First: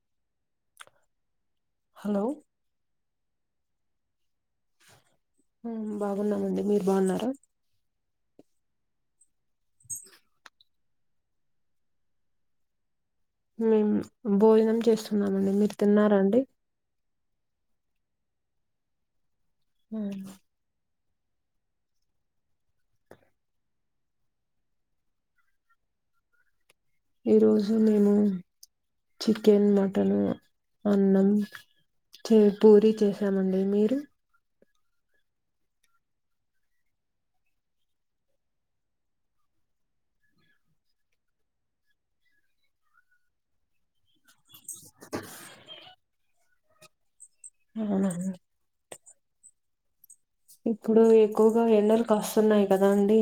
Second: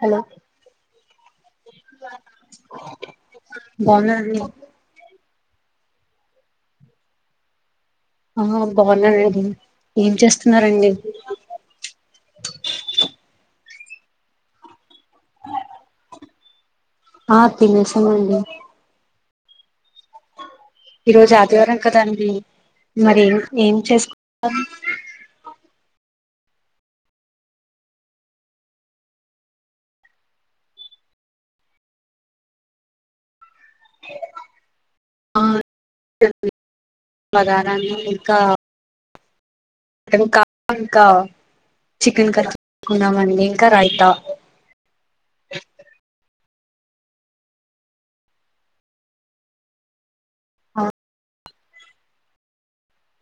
Hello hello బాగున్నారాండి బాగున్నామండి మీరు బాగున్నార ఆ బాగున్నానం ఏం చేస్తున్నారండి మేం భోజనం చేస్తున్నామండి మీరు తిన్నారాండి ఆ తినేశామండి హ ఈ రోజు ఆదివారం కదండి మరి ఏం ఏం చేసుకు ఈరోజు మేము చికెన్ మటన్ అన్నం చే పూరి చేసామండి మీరు ఆ బగారా అన్నం ఇంకా మటన్ కా ఇంకా చికెన్ కర్ చేసుకున్నామండి ఇంకా రైతా అవునా అన్ ఇప్పుడు ఎక్కువగా ఎండలు కాస్తున్నాయి కదా అండి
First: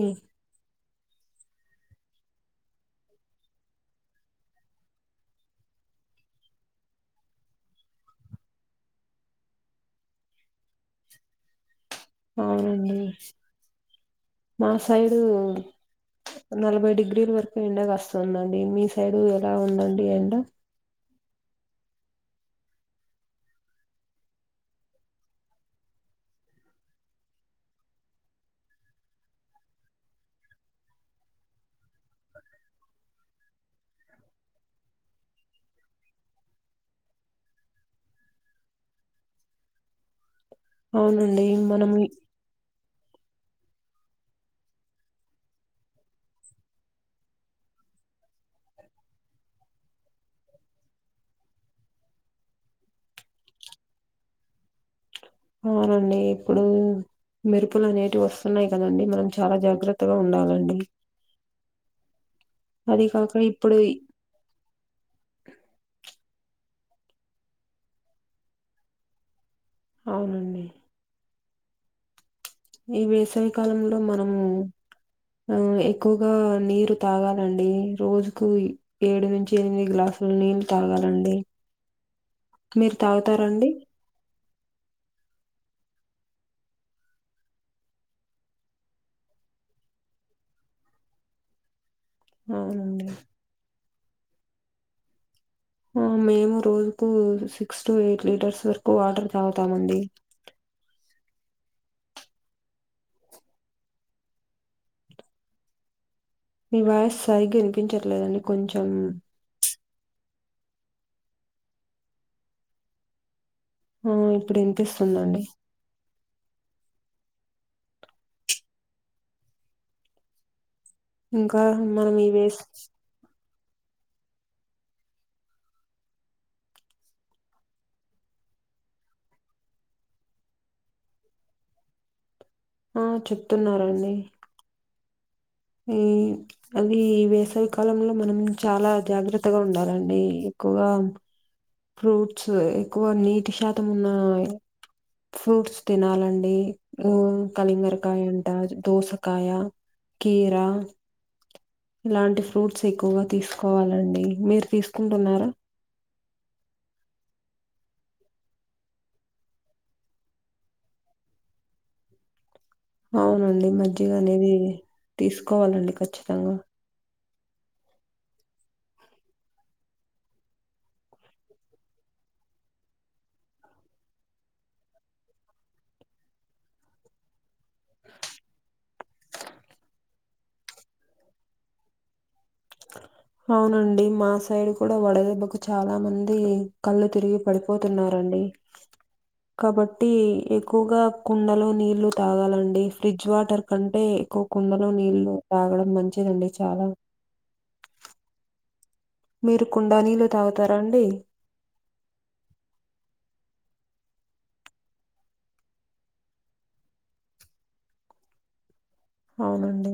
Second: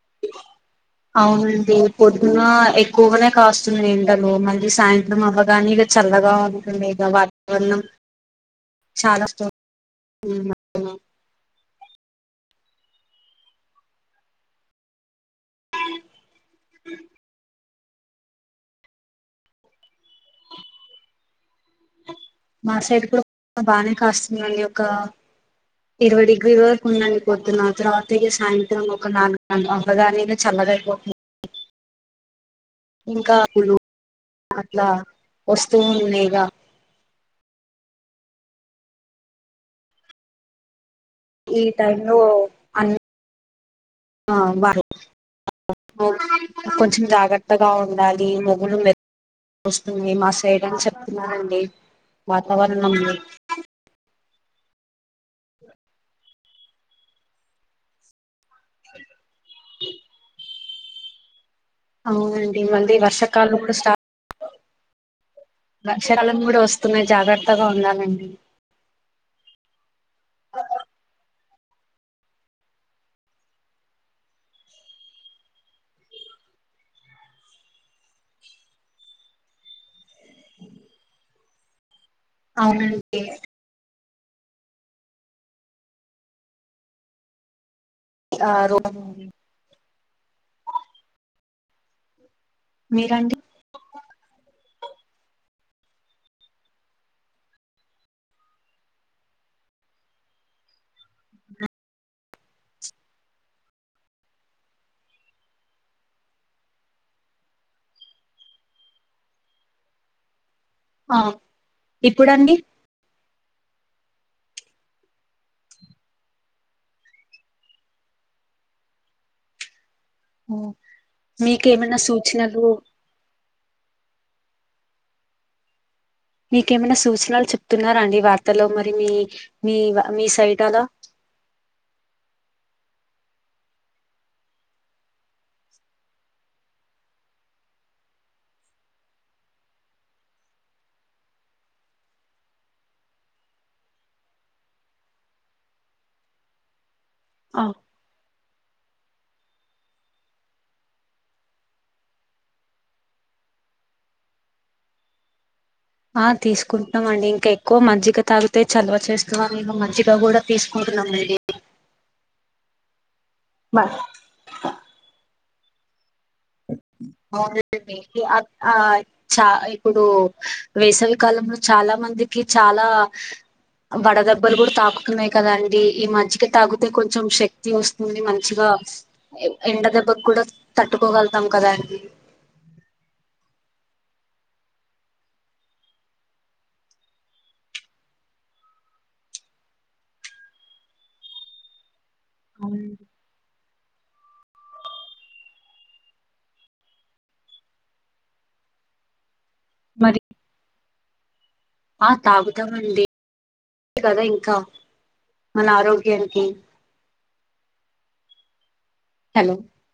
అవునండి పొద్దున ఎక్కువగానే కాస్తుంది ఎండలు మళ్ళీ సాయంత్రం అవ్వగానే చల్లగా ఉంటుంది వాతావరణం చాలా అవునండి మా సైడు నలభై డిగ్రీల వరకు ఎండ కాస్తుందండి మీ సైడ్ ఎలా ఉందండి ఎండ మా సైడ్ కూడా బానే కాస్తుందండి ఒక ఇరవై డిగ్రీల వరకు ఉందని పొద్దున తరువాత సాయంత్రం ఒక నాలుగు గ అవ్వగానే చల్లగయిపోతు ఇంకాప్పులు అట్లా వస్తే లేగా అవును ఈ టైంలో అన్ని ఆ బా కొంచెం జాగ్రత్తగా ఉండాలి మగ్గులు మె వస్తుంది మా సైడ్ అని చెప్తున్నారండి వాతావరణంలో అవునండి ఇప్పుడు మెరుపులు అనేటివి వస్తున్నాయి కదండి మనం చాలా జాగ్రత్తగా ఉండాలండి అవునండి మళ్ళీ అది కాక వర్షకాలం కూడా ఇప్పుడు ఈ- స్టార్ట్ వర్షాకాలం కూడా వస్తున్నాయి జాగ్రత్తగా ఉండాలండి అవునండి ఈ వేసవి కాలంలో మనము ఆ ఎక్కువగా నీరు తాగాలండి రోజుకు ఏడు నుంచి ఎనిమిది గ్లాసుల నీళ్లు తాగాలండి అ మీరు తాగుతార అండి? ఆ రోజు అవునండి మీరండి ఆ మేము రోజుకు సిక్స్ టు ఎయిట్ లీటర్స్ వరకు వాటర్ తాగుతామండి మీ వాయిస్ సరిగ్గా వినిపించట్లేదండి కొంచెం ఆ ఇప్పుడండీ? ఆ ఇప్పుడు ఇనిపిస్తుందండి. మ్ ఇంకా మీకేమైన మనం ఈ వేస్ సూచనలు మీకేమైన సూచనలు చెప్తున్నార అండి వార్తల్లో మరి మీ మీ మీ సైట్ అలా ఆ చెప్తున్నారండి ఏమ్ అది ఈ వేసవికాలంలో మనం చాలా జాగ్రత్తగా ఉండాలండి ఎక్కువగా ఫ్రూట్స్ ఎక్కువ నీటి శాతం ఉన్న ఫ్రూట్స్ తినాలండి. మ్ ఆ కలింగరకాయ అంట, దోసకాయ, కీరా ఇలాంటి ఫ్రూట్స్ ఎక్కువగా తీసుకోవాలండి. మీరు తీసుకుంటున్నారా? ఆ తీసుకుంటున్నాం అండి ఇంక ఎక్కువ మజ్జిగ తాగితే చలువ చేస్తుందని మేము మజ్జిగ కూడ తీసుకుంటున్నాండి. అవునండి మజ్జిగ అనేది తీసుకోవాలండి ఖచ్చితంగా. బావుండేది నీకి అక్ ఆయ్ చా ఇప్పుడు వేసవికాలంలో చాలా మందికి చాలా వడదెబ్బలు కూడా తాకుతున్నాయి కద అండి, ఈ మజ్జిగ తాగితే కొంచెం శక్ ఇట్లోస్తుంది మంచిగ ఎండ దెబ్బకు కూడ కోగలుగుతాం కదా అండి అవునండి మా సైడ్ కూడ వడదెబ్బకు చాల మంది కళ్ళు తిరిగి పడిపోతున్నారండి. అ కాబట్టి ఎక్కువగా కుండలో నీళ్లు తాగాలండి ఫ్రిడ్జ్ వాటర్ కంటే, ఎక్కువ కుండలో నీళ్లు తాగడం మంచిదండి చాల మీరు కుండ మరి నీళ్ళు తాగుతారా అండి ఆ తాగుతామండి. అదే కదా ఇంక మన ఆరోగ్యానికి హలో అవునండి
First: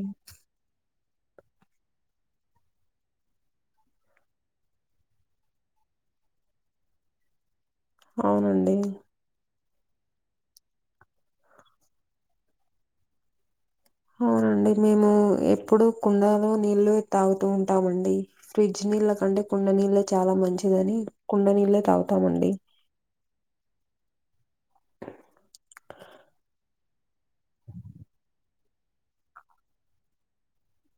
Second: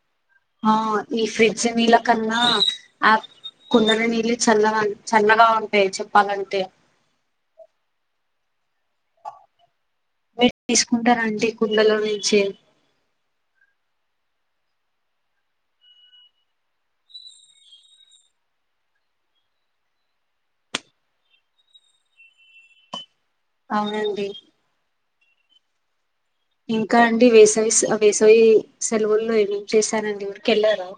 ఆ ఈ ఫ్రిడ్జ్ నీళ్ళ కన్నా ఆక్ కుండలో నీళ్ళే చల్లగా చల్లగా ఉంటాయి చెప్పాలంటే అవునండి నీల్ తీసుకుంటార ఆంటీ కుండలోనుంచి అవునండి మేము ఎప్పుడూ కుండలో నీళ్లే తాగుతూ ఉంటామండి. ఫ్రిడ్జ్ నీళ్ళ కంటే కుండ నీళ్ళే చాలా మంచిదని కుండ నీళ్ళే తాగుతామండి అవునండి ఇంకా అండి వేసవి సే వేసవి సెలవుల్లో ఏం చేశారండీ ఊరికి వెళ్లారా?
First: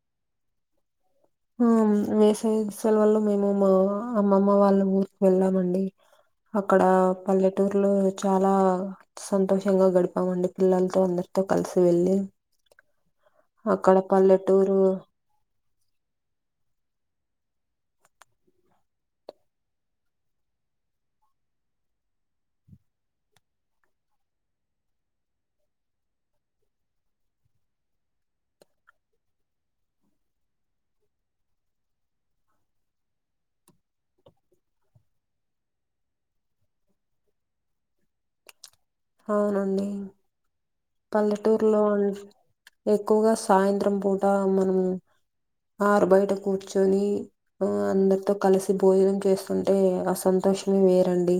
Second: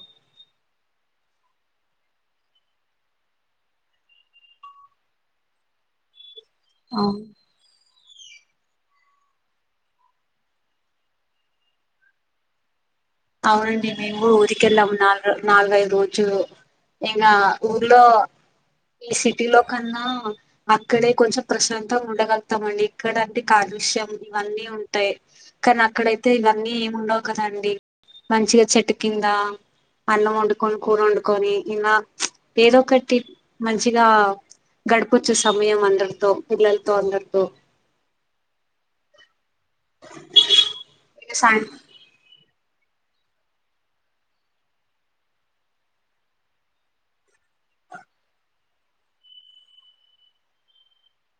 ఆమ్ వేసవి సెలవల్లో మేము మా అమ్మమ్మ వాళ్ళ ఊరికి వెళ్ళామండి. అక్కడ అవును. పల్లెటూర్లో చాలా, సంతోషంగా గడిపామండి పిల్లలతో అందరితో కలిసి వెల్లి అవునుండి మేము కూడ ఊరికి పల్లెటూరు వెళ్ళాము నాల్ నాలుగైదు రోజులు ఇంకా ఊర్లో సిటీలోకనా అక్కడే కొంచెం ప్రశాంతంగా ఉండగలుగుతాండి ఇక్కడంటే కాలుష్యం ఇవన్నీ ఉంటాయి కానీ అక్కడైతే ఇవన్నీ ఏమి ఉండవు కదండి మంచిగా చెట్టు కిందా అన్నం వండుకొని కూర వండుకొని ఇంకా ఏదో ఒకటి మంచిగా గడిపొచ్చు సమయం అందరితో పిల్లలతో అందరితో అవునండి సాయంత్రం పల్లెటూరులో అ ఎక్కువగా సాయంత్రం పూట మనం ఆరుబయట కూర్చొని ఆ అందరితో కలిసి భోజనం చేస్తుంటే అ సంతోషమే వేరండి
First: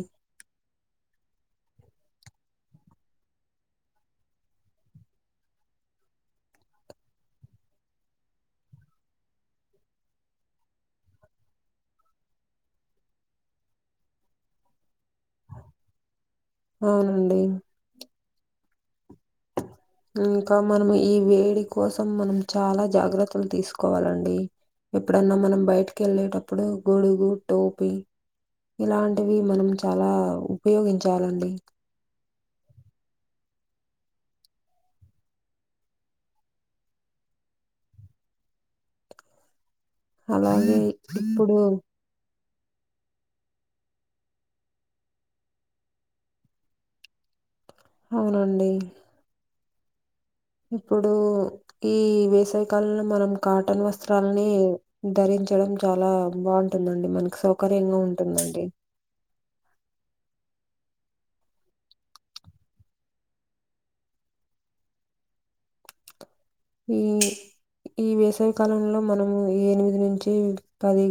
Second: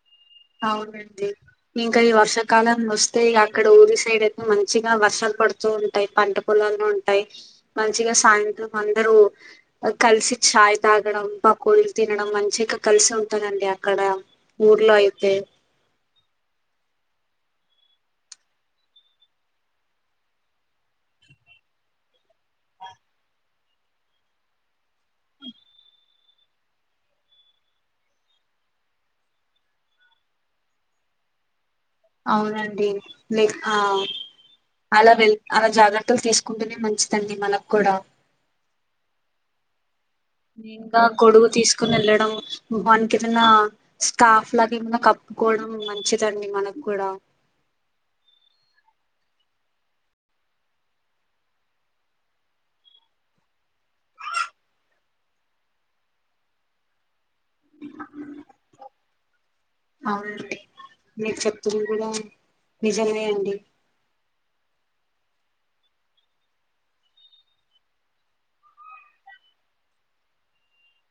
అవునండి ఇంకా ఈ వర్షాకాలం వస్తే ఇగ అక్కడ ఊరి సైడ్ ఏమో మంచిగా వర్షాలు పడుతూ ఉంటాయి పంట పో పొలాలు ఉంటాయి మంచిగా సాయంత్రం అందరూ కలిసి చాయ్ తాగడం పకోడిలు తినడం మంచిగాగా కలిసి ఉంటారు అండి అక్కడ ఊర్లో అయితే అవునండి ఇంకా మనం ఈ వేడి కోసం మనం చాలా జాగ్రత్తలు తీసుకోవాలండి ఎప్పుడన్నా మనం బయటకి వెళ్ళేటప్పుడు గొడుగు టోపి ఇలాంటివి మనం చాలా ఉపయోగించాలండి అవునండి లేక్ ఆ అలా వెల్ అలా జాగ్రత్తలు తీసుకుంటూనే మంచిదండి మనకి కూడా అలాగే ఇంకా గోడుగు ఇప్పుడు తీసుకోని వెళ్ళడం ముఖానికి ఏదైనా స్కాఫ్ లాగా ఏమన్నా కప్పుకోవడం మంచిదండి మనకు కూడా అవునండి ఇప్పుడు ఈ వేసావికాలంలో మనం కాటన్ వస్త్రాలని ధరించడం చాలా బాగుంటుందండి మనకు సౌకర్యంగా ఉంటుందండి అవును అండి మీ చెప్తుంది కూడ నిజమే అండి ఈ ఈ వేసవికాలంలో మనము ఎనిమిది నుంచి పది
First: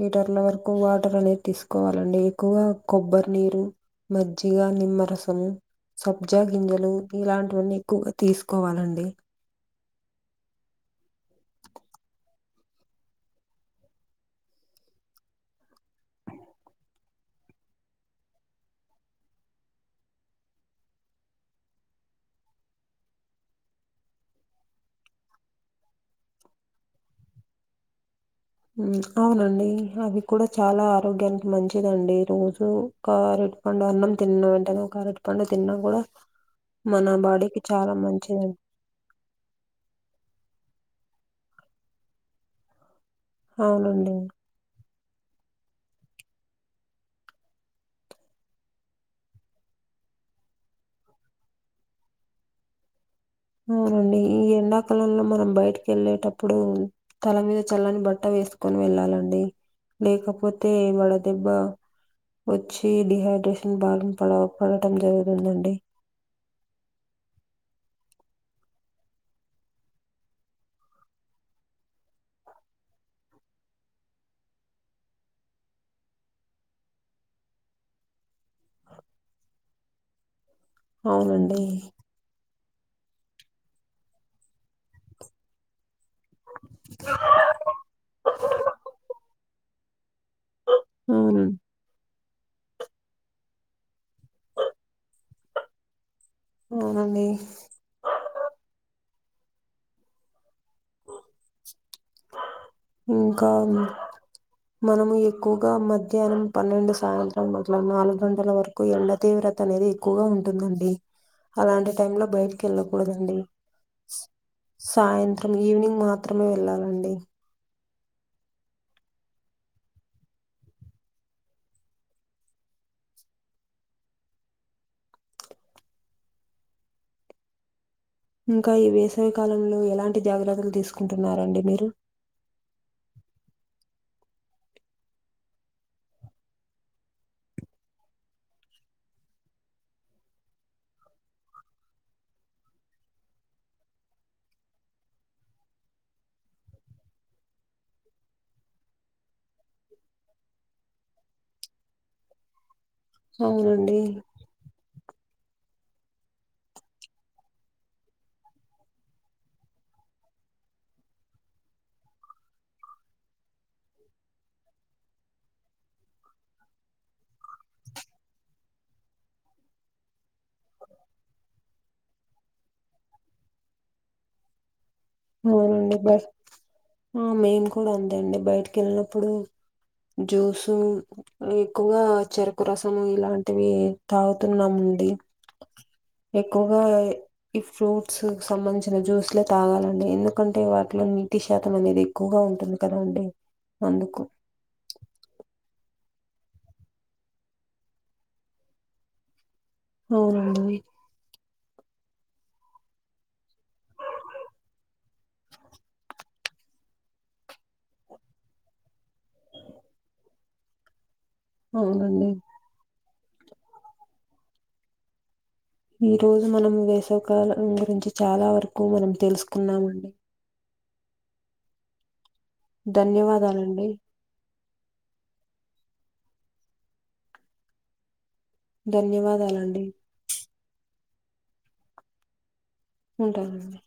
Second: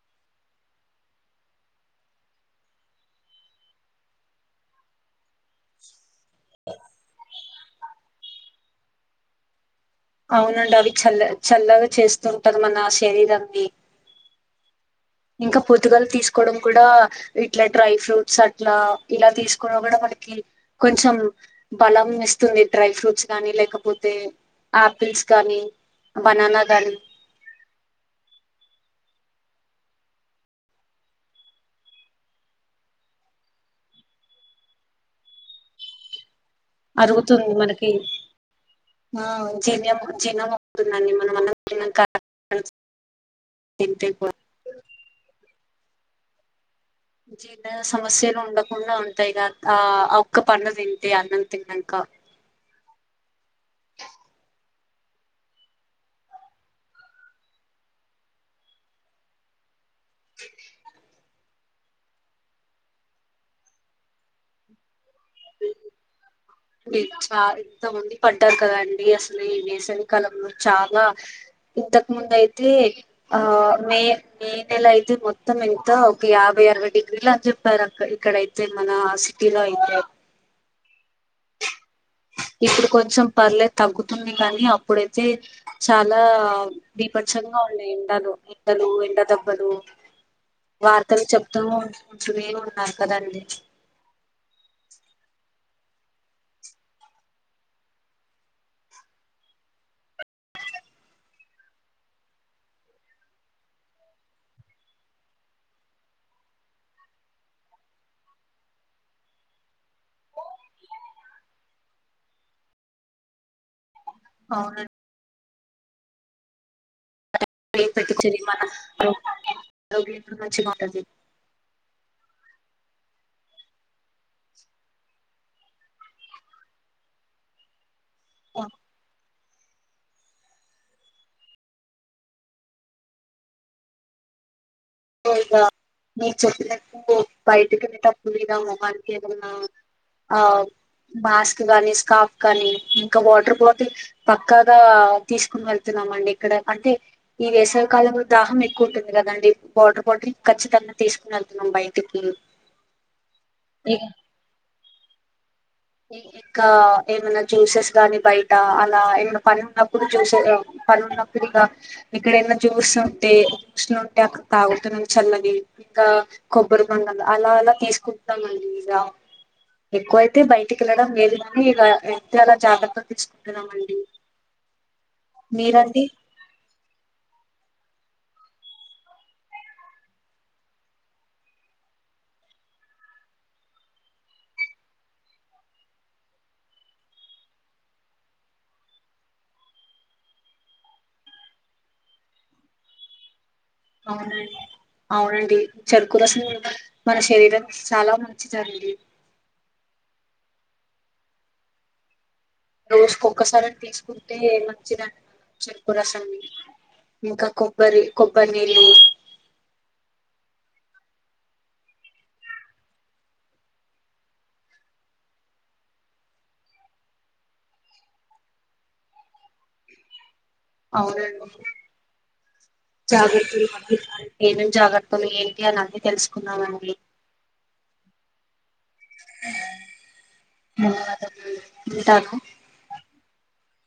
లీటర్ల వరకు వాటర్ అనేది తీసుకోవాలండి ఎక్కువగా కొబ్బరినీరు మజ్జిగ నిమ్మరసము సబ్జా గింజలు ఇలాంటివన్నీ ఎక్కువగా తీసుకోవాలండి అవునండి అవి చల్ల చల్లగా చేస్తూంటాది మన శరీరాన్ని ఇంకా పొద్దుగాల తీసుకోవడం కూడా ఇట్లా డ్రై ఫ్రూట్స్ అట్లా ఇలా తీసుకున్నా కూడా మనకి కొంచెం బలంని ఇస్తుంది డ్రై ఫ్రూట్స్ గాని లేకపోతే ఆపిల్స్ గాని బనానా కాని ఉ అవునండి అవి కూడా చాలా ఆరోగ్యానికి మంచిదండి రోజూ ఒక అరటి పండు అన్నం తిన్నా వెంటనే ఒక అరటి పండు తిన్నా కూడా మన అరుగుతుంది బాడీకి మనకి చాలా మంచిదండి ఆ జిర్ జీర్ణం అవుతుందండి మనము అన్నం తిన్నాక తింటే అవునండి కూడా జీర్ణ సమస్యలు ఉండకుండా ఉంటాయిగాద ఆ ఒక్క పండు తింటే అన్నం తిన్నాక అవునండి ఈ ఎండాకాలంలో మనం బయటికి వెళ్ళేటప్పుడు తల మీద చల్లని బట్ట వేసుకొని వెళ్ళాలండి లేకపోతే ఏ వడ దే దెబ్బ వచ్చి డిహైడ్రేషన్ భారీన పడ పడటం జరుగుతుందండి మీరు చా ఇంత మంది పడ్డారు కద అండి అసలు ఈ వేసవి కాలంలో చాలా ఇంతకు ముందు అయితే ఆ మే మే నెల అయితే మొత్తం ఇంత ఒక యాభై అరవై డిగ్రీలు అని చెప్పారు అక్క ఇక్కడైతే తే మన సిటీలో ఐతే అవునండి ఇప్పుడు కొంచెం పర్లేదు తగ్గుతున్నాయి కాని అప్పుడైతే చాలా బిబచంగ ఉన్నాయి ఎండలు ఎండలు ఎండ దెబ్బలు వార్తలు చెప్తూ అవును చెప్తునేవున్నరు ఉంట ఉంటూనే ఉన్నారు కదండి అవునండి ఇంకా మనము ఎక్కువగా మధ్యాహ్నం పన్నెండు సాయంత్రం పట్ల నాలుగు గంటల వరకు కు ఎండ తీవ్రత అనేది ఎక్కువగా ఉంటుదుంతి అలాంటి టైమ్ లో బయటికి వెళ్ళకూడదండి అవునండి సాయంత్రం ఈవినింగ్ మాత్రమే వెళ్ళాలండి టన్ పెట్టించది మన ఆరోగ్య మంచిగాంటంది ఇంకా ఈ వేసవికాలంలో ఎలాంటి జాగ్రత్తలు తీసుకుంటున్నారండి మీరు ఇ మీరు చెప్పినకు బయటకు వెళ్లోచ్చుటప్పు మీద మ [inaudible] ఆ మాస్క్ గాని స్కాఫ్ గానీ ఇంకా వాటర్ క్లోతింగు పక్కాగా తీసుకుని వెళ్తున్నామండి ఇక్కడ అంటే ఈ వేసవవికాలంలో దాహం ఎక్కువ ఉంటుంది కదండి వాటర్ బాటిల్ ఖచ్చితంగా తీసుకుని వెళ్తున్నాం బయటికి అవునండి ఇగ ఇంకా ఏమైనా జ్యూసెస్ గాని బయట అలా ఏమైనా పని ఉన్నప్పుడు జ్యూసెస్ పని ఉన్నప్పుడు ఇగ ఏక్కడైనా జ్యూస్ ఉంటే మిషన్ ఉంటే అక్కడ తాగుతాను చల్లది ఇంకా కొబ్బరి బొండాలు అలా అలా తీసుకుంటాండి ఇక ఎక్కువైతే బయట ఇంటికెళ్లడం లేదుగాని ఇలా ఎంత ఎలా జాగ్రత్తలు తీసుకుంటున్నమండి అవునండి బ మేము కూడా అంతే అండి బయటకి వెళ్ళినప్పుడు జ్యూసు ఎక్కువగా చెరుకు రసము ఇలాంటివి తాగుతున్నామండి ఎక్కువగా ఈ ఫ్రూట్స్ సంబంధించిన జ్యూస్లే తాగాలి ఎందుకంటే వాటిలో నీటి శాతం అనేది ఎక్కువగా ఉంటుంది కదా అండి అవునండి అవునండి చెరుకు రసం మన శరీరకి చాలా మంచిదండి అవునండి రోజుకిఒక్కసారైనా తీసుకుంటే మంచిదండి చెరుకు రసం ఇంకా కొబ్బరి కొబ్బరి నీళ్లు అవునండి ఈ రోజు మనం వేసవ కాలం గురించి చాలా వరకు మనం తెలుసుకున్నామ అండి అవునండి జాగ్రత్తలు మ ధన్యవాదాలండి ఏమం జాగ్రత్తలు ఏంటి అని అన్ని తెలుసుకున్నామండి ధన్యవాదాలండి ధన్యవాదాలండి ఉంటాను ఉంటాము